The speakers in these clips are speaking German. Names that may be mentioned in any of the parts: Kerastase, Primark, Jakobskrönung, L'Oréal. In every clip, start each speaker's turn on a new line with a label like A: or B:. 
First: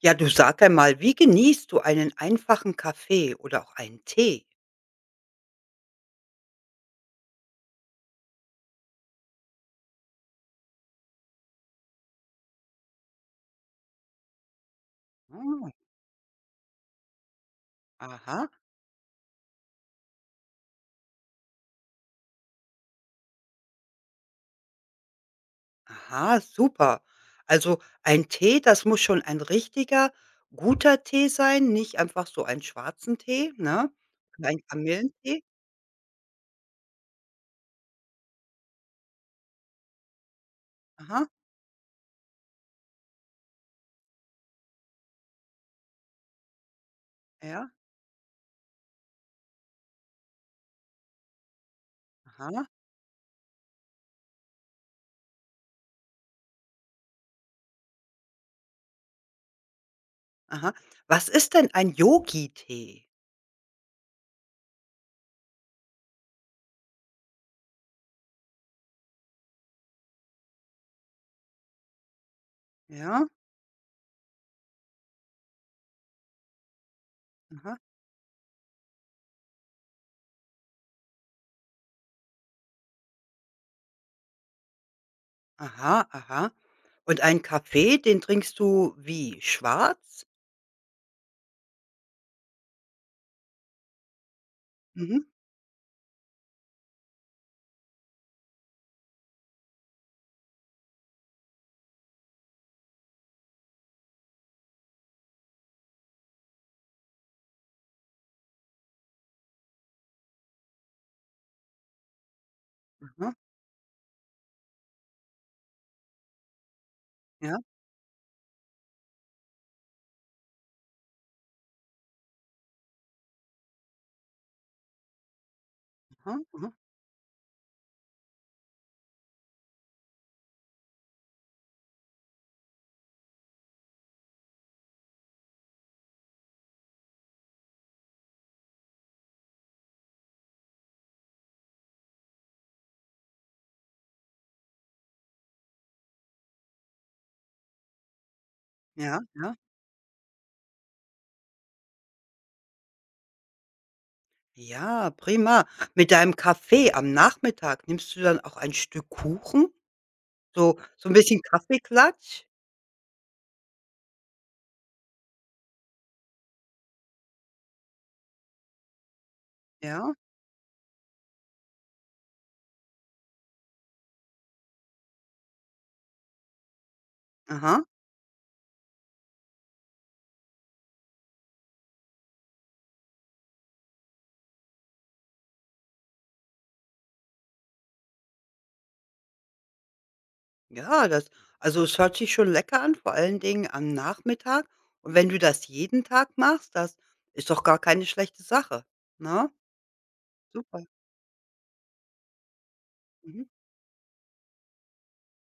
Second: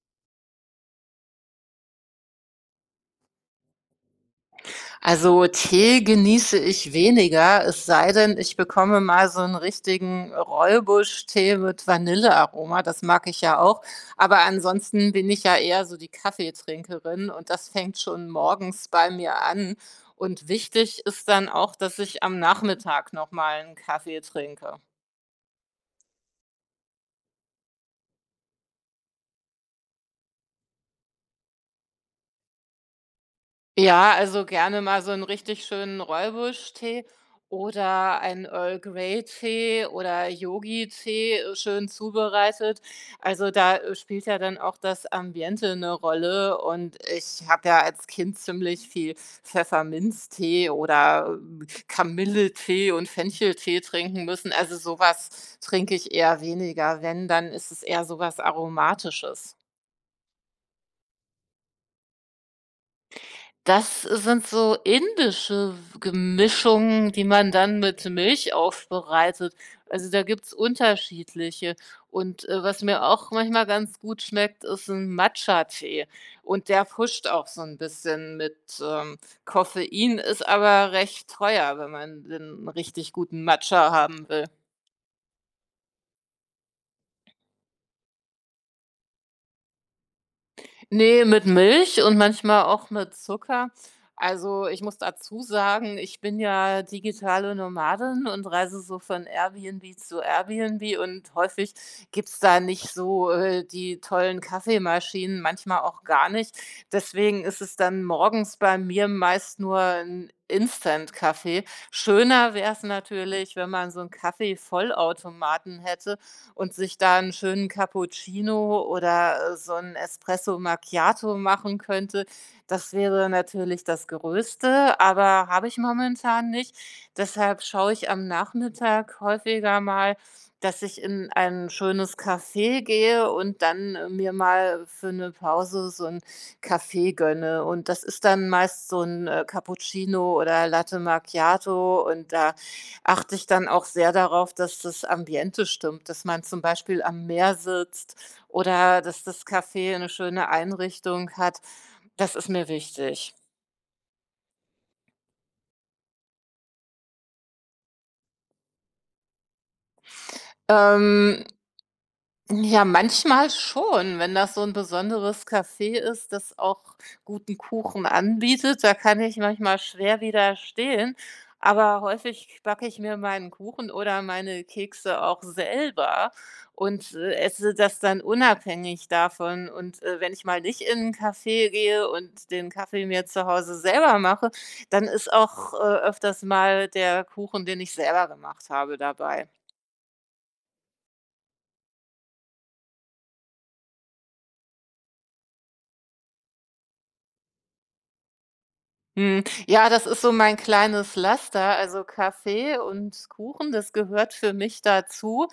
A: Ja, du sag einmal, wie genießt du einen einfachen Kaffee oder auch einen Tee?
B: Also Tee genieße ich weniger, es sei denn, ich bekomme mal so einen richtigen Rooibos-Tee mit Vanillearoma, das mag ich ja auch. Aber ansonsten bin ich ja
A: Hm,
B: eher so die Kaffeetrinkerin und das fängt schon
A: aha,
B: morgens bei mir an. Und wichtig ist dann auch, dass ich am Nachmittag noch mal 'n Kaffee trinke.
A: aha, super. Also ein Tee, das muss schon ein richtiger, guter Tee sein, nicht einfach so ein schwarzen Tee, ne?
B: Ja, also
A: Oder ein
B: gerne mal so 'n
A: Kamillentee.
B: richtig schönen Rooibos-Tee oder einen Earl Grey Tee oder
A: Aha,
B: Yogi-Tee, schön zubereitet. Also, da spielt ja dann auch das Ambiente eine Rolle und ich habe
A: ja,
B: ja als Kind ziemlich viel Pfefferminztee oder
A: aha,
B: Kamilletee und Fencheltee trinken müssen. Also, sowas trinke ich eher weniger. Wenn, dann ist es eher sowas Aromatisches.
A: aha. Was ist denn ein Yogi-Tee?
B: Das sind so indische Gemischungen, die man dann mit Milch aufbereitet. Also, da gibt's unterschiedliche. Und was mir
A: Ja,
B: auch manchmal ganz gut schmeckt, ist ein Matcha-Tee. Und der pusht auch so ein
A: aha,
B: bisschen mit ähm, Koffein, ist aber recht teuer, wenn man den richtig guten Matcha haben will.
A: aha, aha. Und einen Kaffee, den trinkst du wie? Schwarz?
B: Nee, mit Milch und manchmal auch mit Zucker. Also, ich muss
A: Mhm,
B: dazu sagen, ich bin ja digitale Nomadin und reise so von Airbnb zu Airbnb und häufig gibt's da nicht so die tollen Kaffeemaschinen, manchmal auch gar nicht. Deswegen ist es dann morgens bei mir meist nur 'n Instant-Kaffee. Schöner wäre es
A: aha,
B: natürlich, wenn man so einen Kaffee-Vollautomaten hätte, und sich da einen
A: ja,
B: schönen Cappuccino oder so ein Espresso Macchiato machen könnte. Das wäre natürlich das Größte, aber habe ich
A: aha,
B: momentan
A: aha,
B: nicht. Deshalb schaue ich am Nachmittag häufiger mal, dass ich in ein schönes Café gehe und dann mir mal für eine Pause so einen Kaffee gönne. Und das ist dann meist so ein Cappuccino oder Latte Macchiato und da achte ich dann auch sehr darauf, dass das Ambiente stimmt, dass man zum Beispiel am Meer sitzt oder
A: ja,
B: dass das
A: ja.
B: Café eine schöne Einrichtung hat. Das ist mir wichtig.
A: Ja, prima. Mit deinem Kaffee am Nachmittag, nimmst du dann auch ein Stück Kuchen? So 'n bisschen
B: Ähm,
A: Kaffeeklatsch?
B: Ja, manchmal schon, wenn das so ein besonderes Café ist, das auch guten Kuchen anbietet, da kann ich manchmal
A: Ja,
B: schwer widerstehen, aber häufig backe ich mir meinen Kuchen oder meine Kekse auch selber und esse
A: aha.
B: das dann unabhängig davon und wenn ich mal nicht in 'n Café gehe und den Kaffee mir zu Hause selber mache, dann ist auch öfters mal der Kuchen, den ich selber gemacht habe, dabei.
A: Ja, das also, es hört sich schon lecker an, vor allen Dingen am Nachmittag. Und wenn du das jeden Tag machst, das ist doch gar keine schlechte Sache,
B: Hm,
A: ne?
B: ja, das ist so mein
A: Super.
B: kleines Laster. Also Kaffee und
A: Mhm.
B: Kuchen, das gehört für mich dazu.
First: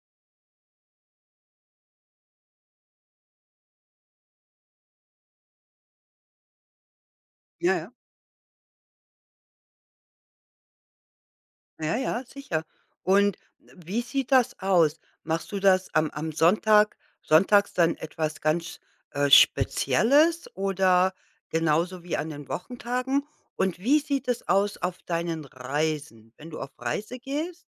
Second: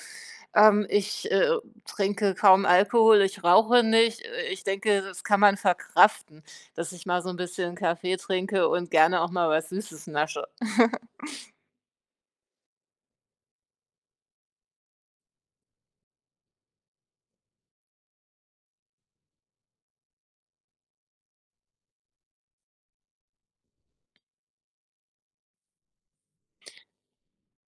B: Ich trinke kaum Alkohol, ich rauche nicht. Ich denke, das kann man verkraften, dass ich mal so ein
A: Ja,
B: bisschen
A: ja.
B: Kaffee trinke und gerne auch mal was Süßes nasche.
A: Ja, ja, sicher. Und wie sieht das aus? Machst du das am sonntags dann etwas ganz, Spezielles oder genauso wie an den Wochentagen? Und wie sieht es aus auf deinen Reisen? Wenn du auf Reise gehst,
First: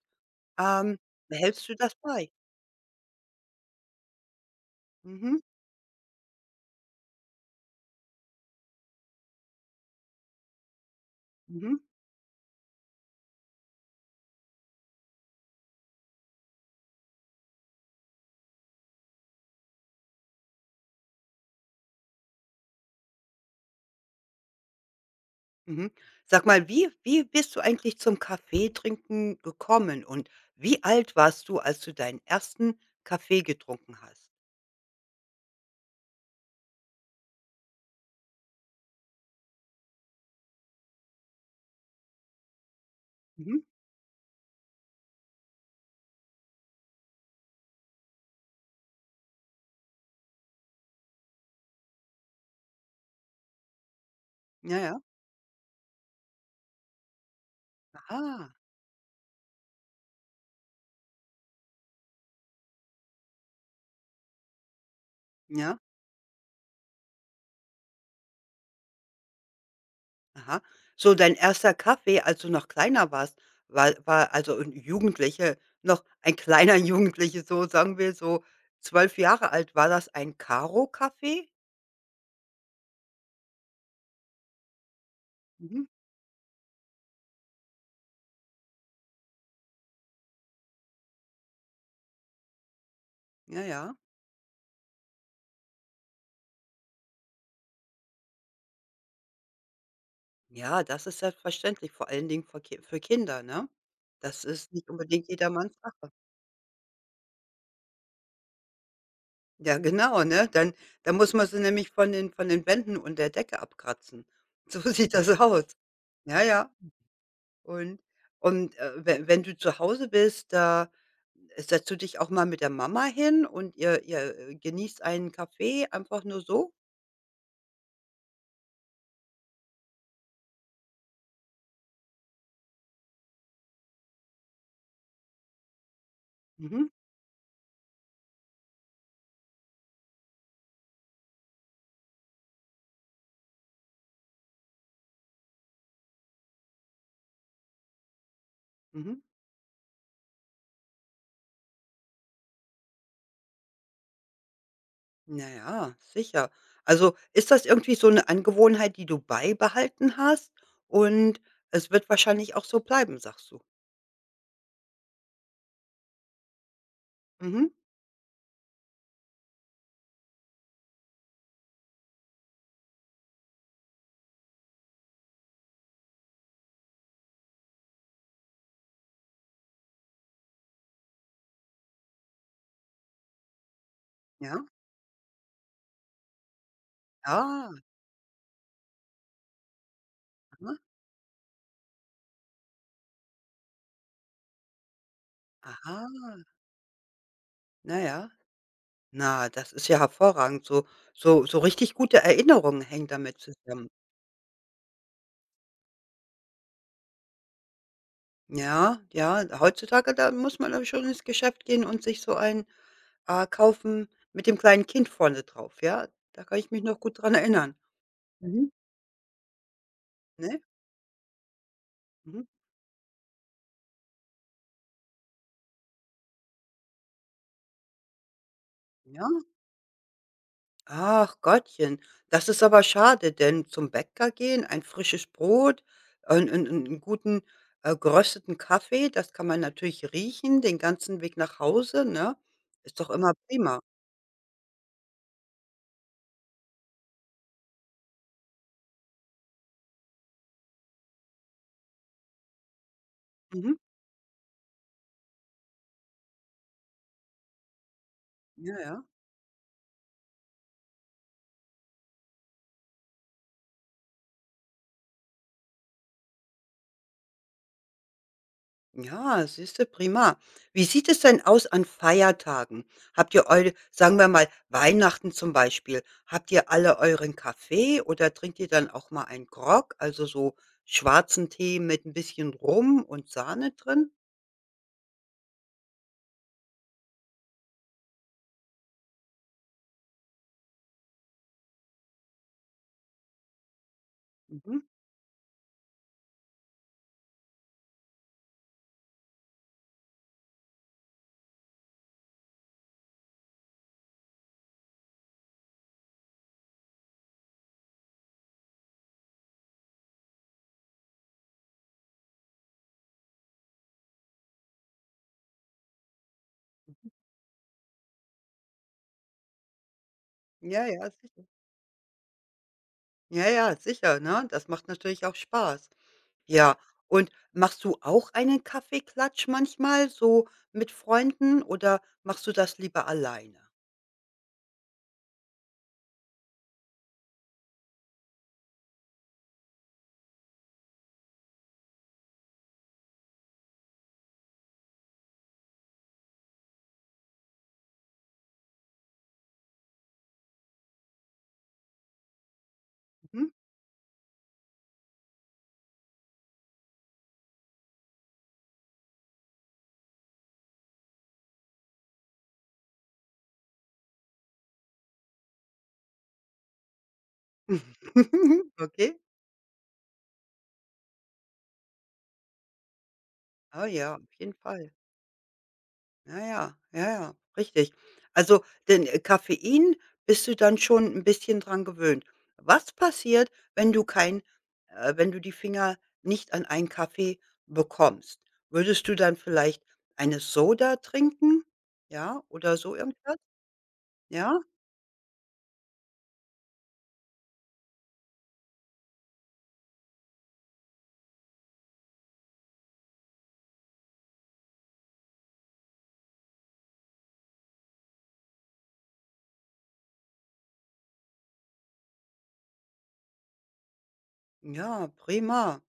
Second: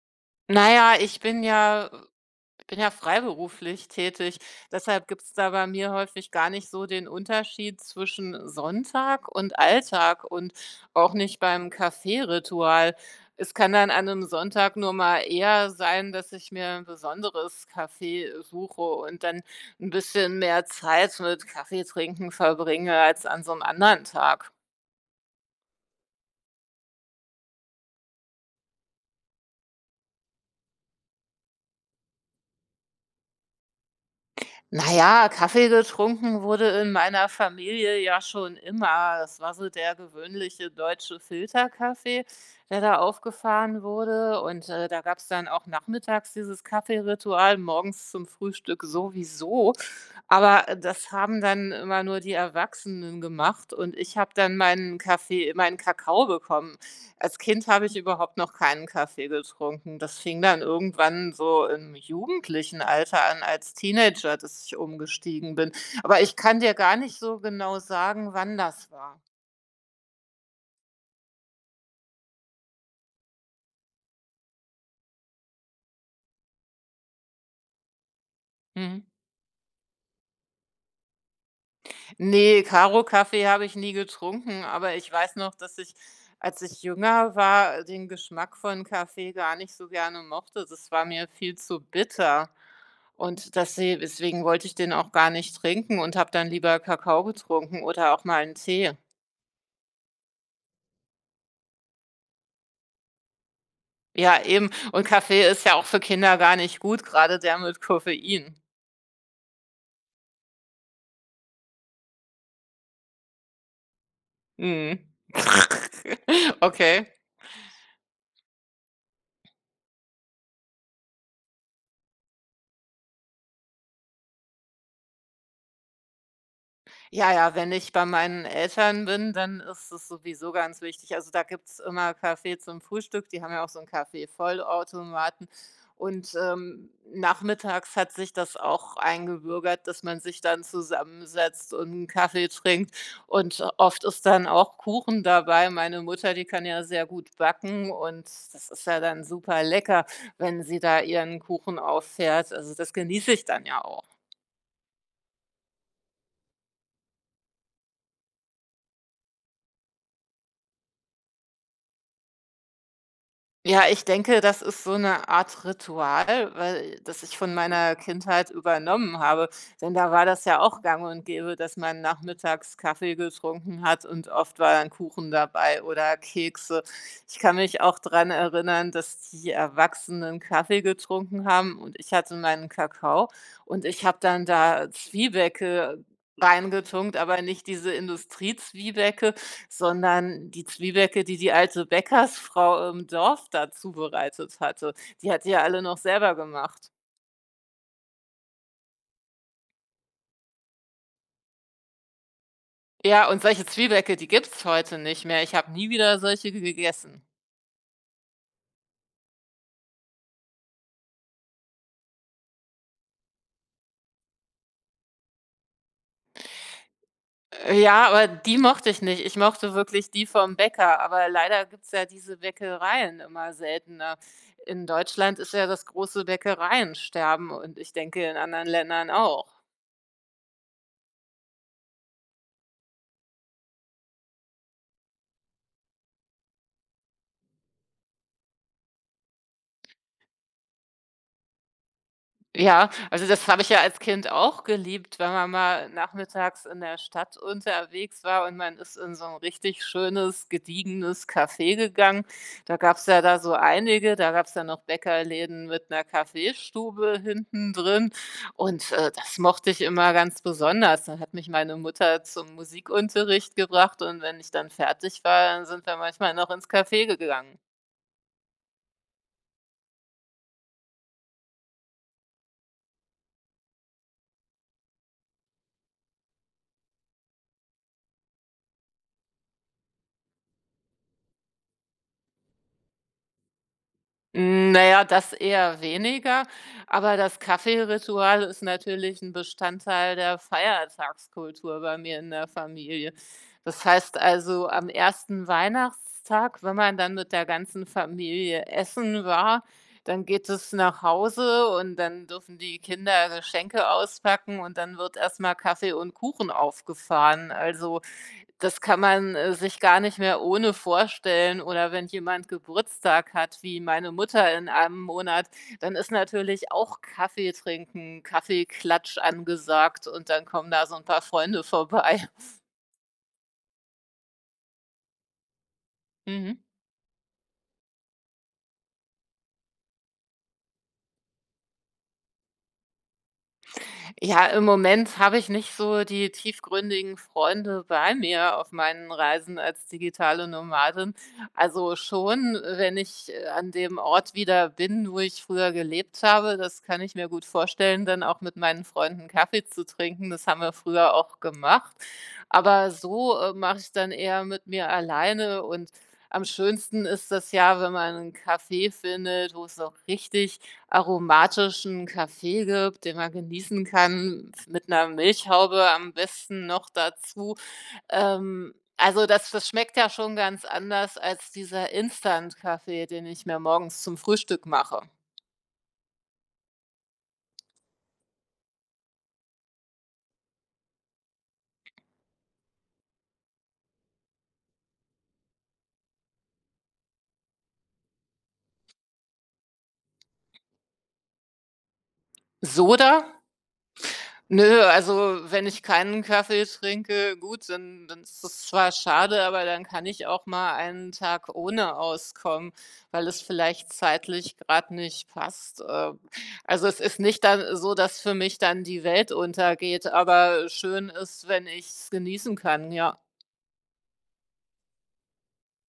B: Naja,
A: ähm,
B: ich bin
A: behältst du
B: ja
A: das bei?
B: Ich bin ja freiberuflich tätig. Deshalb gibt es
A: Mhm,
B: da bei mir häufig gar nicht so den Unterschied zwischen Sonntag und Alltag und auch nicht beim
A: mhm,
B: Kaffeeritual. Es kann dann an einem Sonntag nur mal eher sein, dass ich mir ein besonderes Kaffee suche und dann ein bisschen mehr Zeit mit Kaffee trinken verbringe als an so einem anderen Tag.
A: mhm. Sag mal, wie bist du eigentlich zum Kaffee trinken gekommen und wie alt warst du, als du deinen ersten Kaffee getrunken hast?
B: Na ja, Kaffee getrunken wurde in meiner Familie ja schon immer. Das war so der gewöhnliche deutsche Filterkaffee, der da
A: Mhm.
B: aufgefahren wurde. Und da gab es dann auch nachmittags dieses Kaffeeritual, morgens zum Frühstück sowieso. Aber das haben dann immer nur die Erwachsenen gemacht. Und ich habe dann
A: Ja,
B: meinen
A: ja.
B: Kaffee, meinen Kakao bekommen. Als Kind habe ich überhaupt noch
A: Aha.
B: keinen Kaffee getrunken. Das fing dann irgendwann so im jugendlichen Alter an, als Teenager, dass ich umgestiegen bin.
A: Ja,
B: Aber ich kann dir gar nicht so genau sagen, wann das war.
A: aha. So dein erster Kaffee, als du noch kleiner warst, war also ein Jugendliche, noch ein kleiner Jugendliche, so sagen wir so
B: Mhm.
A: 12 Jahre alt. War das ein Karo-Kaffee?
B: Ne, Karo-Kaffee habe ich nie getrunken, aber ich weiß noch, dass
A: Mhm.
B: ich, als ich jünger war, den Geschmack von Kaffee gar nicht so gerne mochte. Das war mir viel zu bitter. Und
A: Ja,
B: das
A: ja.
B: deswegen wollte ich den auch gar nicht trinken und habe dann lieber Kakao getrunken oder auch mal einen Tee.
A: Ja, das ist selbstverständlich, vor allen Dingen vor Ki für Kinder, ne? Das
B: Ja, eben.
A: ist nicht
B: Und
A: unbedingt
B: Kaffee ist ja
A: jedermanns
B: auch für
A: Sache.
B: Kinder gar nicht gut, gerade der mit Koffein.
A: Ja, genau, ne? Dann muss man sie nämlich von den Wänden und der Decke abkratzen. So
B: Mhm.
A: sieht das aus. Ja, ja.
B: Okay.
A: Und und, we wenn du zu Hause bist, da setzt du dich auch mal mit der Mama hin und ihr genießt einen Kaffee einfach nur so?
B: Ja, ja, wenn ich bei meinen Eltern bin, dann ist es sowieso ganz wichtig. Also da gibt es immer Kaffee zum Frühstück. Die haben ja auch so einen Kaffee-Vollautomaten. Und,
A: Mhm,
B: ähm, nachmittags hat sich das auch eingebürgert, dass man sich dann zusammensetzt und 'n Kaffee trinkt. Und oft ist dann auch Kuchen dabei. Meine Mutter, die kann ja sehr gut backen und das ist ja
A: mhm.
B: dann super lecker, wenn sie da ihren Kuchen auffährt. Also das genieße ich dann ja auch.
A: Na ja, sicher. Also, ist das irgendwie so eine Angewohnheit, die du beibehalten hast und es wird wahrscheinlich auch so bleiben, sagst du?
B: Ja, ich denke, das ist so eine Art Ritual, weil das ich von
A: Mhm,
B: meiner Kindheit übernommen habe. Denn da war das ja auch gang und gäbe, dass man nachmittags Kaffee getrunken hat und oft war dann Kuchen dabei oder Kekse. Ich kann mich auch dran erinnern, dass die Erwachsenen Kaffee getrunken haben und ich hatte meinen Kakao und ich habe dann
A: ja.
B: da Zwiebäcke reingetunkt, aber nicht
A: Ah,
B: diese Industriezwiebäcke, sondern die
A: aha,
B: Zwiebäcke, die die alte Bäckersfrau im Dorf da zubereitet hatte. Die hat die ja alle noch
A: aha.
B: selber gemacht.
A: Na ja. Na, das ist ja hervorragend. So richtig gute Erinnerungen hängen
B: Ja,
A: damit
B: und solche
A: zusammen.
B: Zwiebäcke, die gibt's heute nicht mehr. Ich habe nie wieder solche gegessen.
A: Ja, ja, heutzutage, da muss man aber schon ins Geschäft gehen und sich so ein kaufen mit dem kleinen Kind vorne drauf, ja? Da kann ich mich noch gut dran erinnern.
B: Ja, aber die
A: Mhm.
B: mochte ich nicht. Ich mochte wirklich die vom
A: Ne?
B: Bäcker, aber leider gibt's ja diese
A: Mhm.
B: Bäckereien immer seltener. In Deutschland ist ja das große Bäckereiensterben und ich denke in anderen Ländern
A: Ja?
B: auch.
A: Ach Gottchen, das ist aber schade, denn zum Bäcker gehen, ein frisches Brot, einen 'n guten, gerösteten Kaffee, das kann man natürlich riechen den ganzen Weg nach Hause, ne?
B: Ja,
A: Ist doch
B: also
A: immer
B: das habe ich
A: prima.
B: ja als Kind auch geliebt, wenn man mal nachmittags in der Stadt unterwegs war und man ist in so ein richtig schönes, gediegenes Café gegangen. Da gab's ja da so
A: Mhm.
B: einige, da gab's ja noch Bäckerläden mit einer Kaffeestube hinten drin
A: Ja,
B: und,
A: ja.
B: äh, das mochte ich immer ganz besonders. Dann hat mich meine Mutter zum Musikunterricht gebracht und wenn ich dann fertig war, dann sind wir manchmal noch ins Café gegangen.
A: Ja, siehste, prima. Wie sieht es denn aus an Feiertagen? Habt ihr eure sagen wir mal, Weihnachten zum Beispiel, habt ihr alle euren Kaffee oder trinkt ihr dann auch mal einen Grog, also so schwarzen Tee mit ein bisschen Rum und Sahne drin?
B: Na ja, das eher weniger, aber das Kaffeeritual ist natürlich ein Bestandteil der Feiertagskultur bei mir in der Familie. Das heißt also,
A: Mhm.
B: am ersten Weihnachtstag, wenn man dann mit der ganzen Familie essen war, dann geht es nach Hause und dann dürfen die Kinder Geschenke auspacken und dann wird erstmal Kaffee und Kuchen aufgefahren. Also, das kann man, sich gar nicht mehr ohne vorstellen oder wenn jemand Geburtstag hat, wie meine Mutter in einem Monat, dann ist natürlich auch Kaffee trinken, Kaffeeklatsch angesagt und dann kommen
A: Ja,
B: da so ein
A: ja,
B: paar
A: sicher.
B: Freunde vorbei.
A: Ja, ja, sicher, ne? Das macht natürlich auch Spaß.
B: Mhm.
A: Ja, und machst du auch einen Kaffeeklatsch manchmal so mit Freunden oder machst du das lieber alleine?
B: Ja, im Moment habe ich nicht so die tiefgründigen Freunde bei mir auf meinen Reisen als digitale Nomadin. Also schon, wenn ich an dem Ort wieder bin, wo ich früher gelebt habe, das kann ich mir gut vorstellen, dann auch mit meinen Freunden Kaffee zu trinken. Das haben wir früher auch gemacht. Aber so,
A: Mhm.
B: äh, mache ich dann eher mit mir alleine und am schönsten ist das ja, wenn man einen Kaffee findet, wo es auch richtig aromatischen Kaffee gibt, den man genießen kann, mit einer Milchhaube am besten noch dazu.
A: Okay.
B: Also das das schmeckt ja schon ganz anders als dieser Instant-Kaffee, den ich mir
A: Ah
B: morgens
A: ja,
B: zum
A: auf jeden
B: Frühstück
A: Fall.
B: mache.
A: Ja, ja, ja, ja, richtig. Also, denn, Koffein bist du dann schon ein bisschen dran gewöhnt. Was passiert, wenn du kein wenn du die Finger nicht an einen Kaffee bekommst? Würdest du dann vielleicht eine Soda trinken? Ja, oder so irgendwas?
B: Soda.
A: Ja?
B: Nö, also wenn ich keinen Kaffee trinke, gut, dann ist es zwar schade, aber dann kann ich auch mal einen Tag ohne auskommen, weil es vielleicht zeitlich gerade nicht passt. Also, es ist nicht dann so, dass für mich dann die Welt untergeht, aber schön ist, wenn ich es genießen kann, ja.
A: Ja, prima.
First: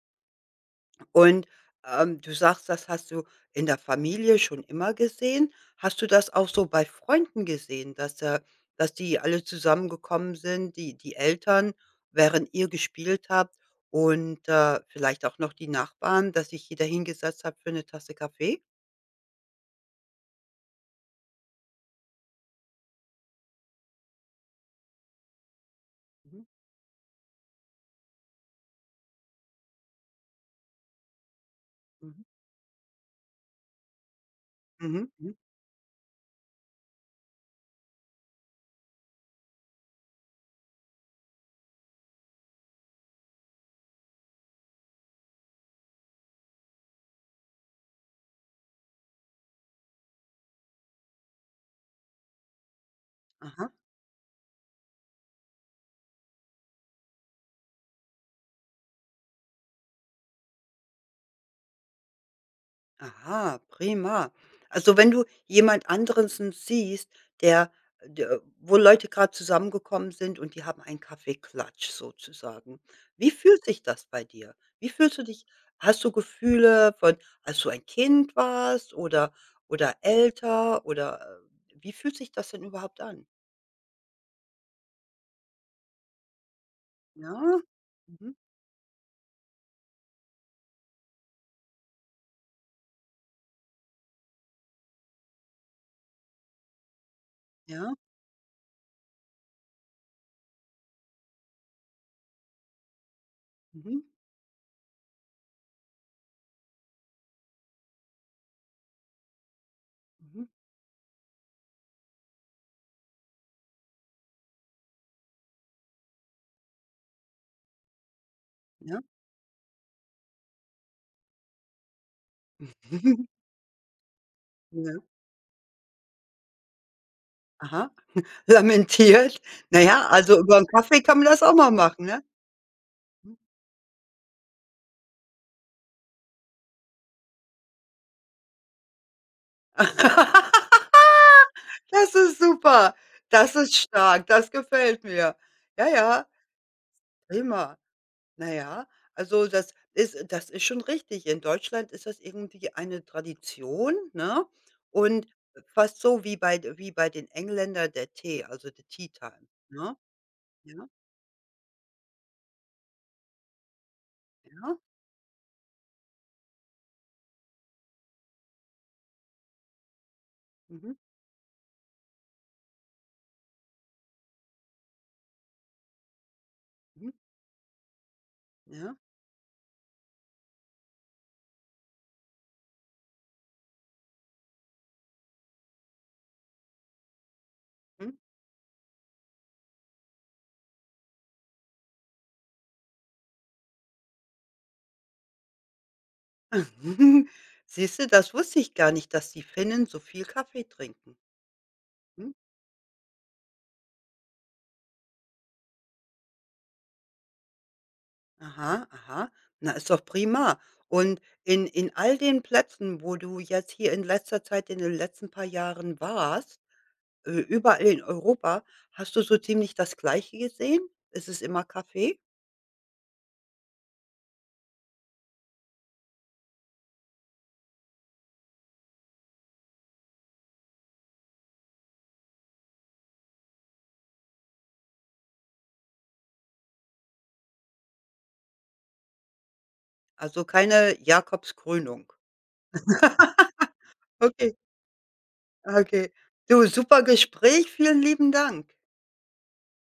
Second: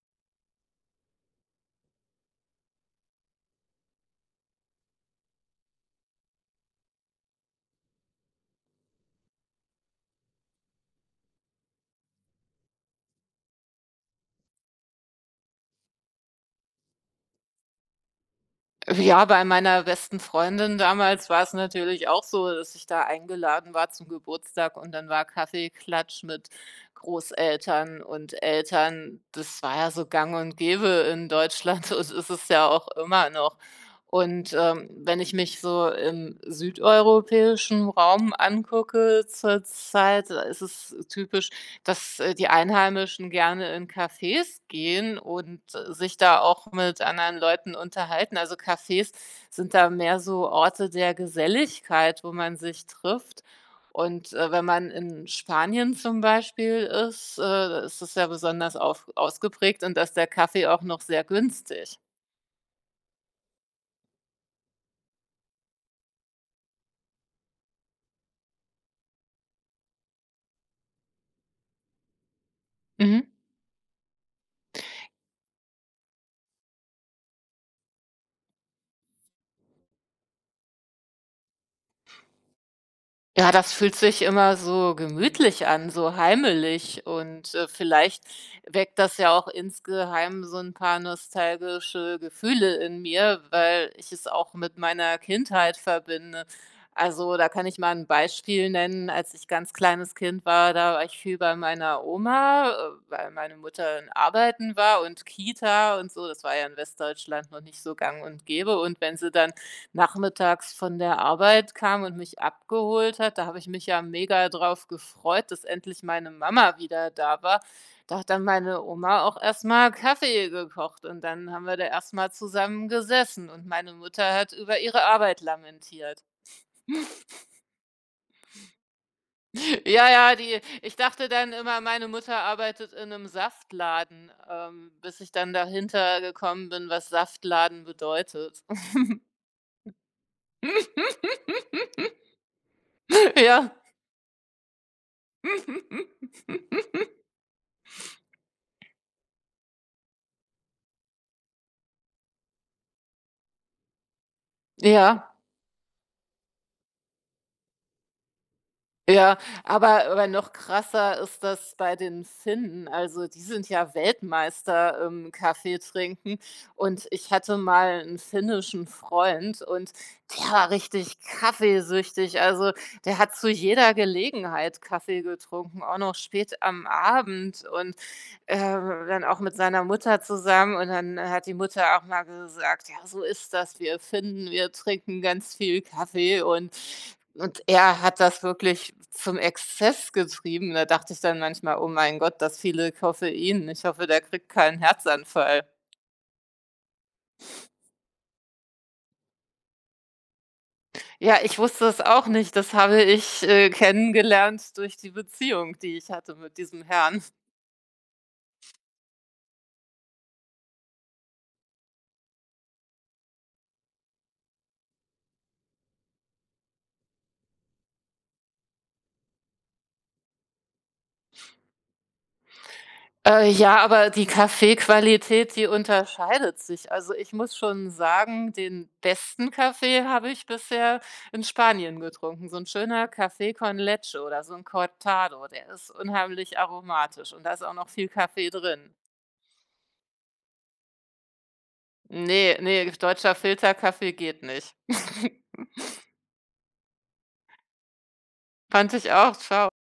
A: Und, du sagst, das hast du in der Familie schon immer gesehen. Hast du das auch so bei Freunden gesehen, dass die alle zusammengekommen sind, die Eltern, während ihr gespielt habt und, vielleicht auch noch die Nachbarn, dass sich jeder hingesetzt hat für eine Tasse Kaffee?
B: Ja, bei meiner besten Freundin damals war es natürlich auch so, dass ich da eingeladen war zum Geburtstag und dann war Kaffeeklatsch
A: Mhm,
B: mit Großeltern und Eltern. Das war ja so gang und gäbe in Deutschland und
A: mhm.
B: ist es ja auch immer noch. Und
A: Mhm,
B: wenn
A: mhm,
B: ich mich so im südeuropäischen Raum angucke zurzeit, da ist es typisch, dass die Einheimischen gerne in Cafés gehen und sich da auch mit anderen Leuten unterhalten. Also, Cafés sind da mehr so Orte der Geselligkeit, wo man sich trifft.
A: aha.
B: Und, wenn man in Spanien zum Beispiel ist es ja besonders auf ausgeprägt und da ist der Kaffee auch noch sehr günstig.
A: Aha, prima. Also, wenn du jemand anderen siehst, der der wo Leute gerade zusammengekommen sind und die haben einen Kaffeeklatsch sozusagen.
B: Mhm.
A: Wie fühlt sich das bei dir? Wie fühlst du dich? Hast du Gefühle von als du ein Kind warst oder älter oder, wie fühlt sich das denn überhaupt an?
B: Ja, das fühlt sich immer so gemütlich an, so heimelig und,
A: Ja?
B: äh, vielleicht
A: Mhm.
B: weckt das ja auch insgeheim so ein paar nostalgische Gefühle in mir, weil ich es auch mit meiner Kindheit verbinde. Also, da kann ich mal
A: Ja.
B: ein Beispiel nennen. Als ich ganz kleines Kind war, da war ich viel bei meiner Oma, weil meine
A: Mhm.
B: Mutter in Arbeiten war und Kita und so. Das war ja in Westdeutschland noch nicht so gang und gäbe und wenn sie dann
A: Mhm.
B: nachmittags von der Arbeit kam und mich abgeholt hat. Da habe ich mich ja mega drauf gefreut, dass endlich meine Mama wieder da war. Da hat dann meine
A: Ja.
B: Oma auch erstmal Kaffee gekocht und dann haben wir da erstmal zusammen gesessen und meine Mutter hat über ihre
A: Ja.
B: Arbeit lamentiert.
A: Aha. Lamentiert. Na ja,
B: Ja, ja,
A: also über
B: die
A: einen
B: Ich
A: Kaffee kann man
B: dachte
A: das
B: dann
A: auch mal
B: immer,
A: machen,
B: meine
A: ne?
B: Mutter arbeitet in einem Saftladen, bis ich dann dahinter gekommen bin, was Saftladen bedeutet.
A: Das ist super. Das
B: Ja.
A: ist stark. Das gefällt mir. Ja, ja, prima. Na ja, also das ist schon richtig. In Deutschland ist das irgendwie eine Tradition, ne? Und
B: Ja.
A: fast so wie bei den Engländern der Tee, also der Tea
B: Ja,
A: Time, ne?
B: aber noch
A: Ja,
B: krasser ist das bei den Finnen. Also, die sind ja
A: ja.
B: Weltmeister im Kaffee trinken und ich hatte mal einen finnischen Freund und der war
A: Mhm,
B: richtig kaffeesüchtig. Also, der hat zu jeder Gelegenheit Kaffee getrunken, auch noch spät am
A: mhm,
B: Abend und
A: ja,
B: dann auch mit seiner Mutter zusammen und dann hat die Mutter auch mal gesagt: „Ja, so ist das. Wir Finnen, wir trinken ganz viel Kaffee und er
A: mhm.
B: hat das wirklich zum Exzess getrieben. Da dachte ich dann manchmal: „Oh mein Gott, das viele Koffein. Ich hoffe, der kriegt keinen Herzanfall.“
A: Siehst du, das wusste ich gar nicht, dass die Finnen so viel Kaffee trinken.
B: Ja, ich wusste es auch
A: Mhm.
B: nicht. Das habe ich, kennengelernt durch die Beziehung, die ich hatte mit diesem Herrn.
A: Aha, aha. Na, ist doch prima. Und in all den Plätzen, wo du jetzt hier in letzter Zeit in den letzten paar Jahren warst, überall in Europa, hast du so ziemlich das Gleiche gesehen? Ist es immer Kaffee?
B: Ja, aber die Kaffeequalität, die unterscheidet sich. Also, ich muss schon sagen, den besten Kaffee habe ich bisher in Spanien getrunken. So ein schöner Kaffee con Leche oder so ein Cortado, der ist unheimlich aromatisch und da ist auch noch viel Kaffee drin.
A: Also, keine Jakobskrönung.
B: Ne, ne, deutscher Filterkaffee geht
A: Okay,
B: nicht.
A: okay. Du, super Gespräch. Vielen lieben Dank.
B: Fand ich auch. Tschau.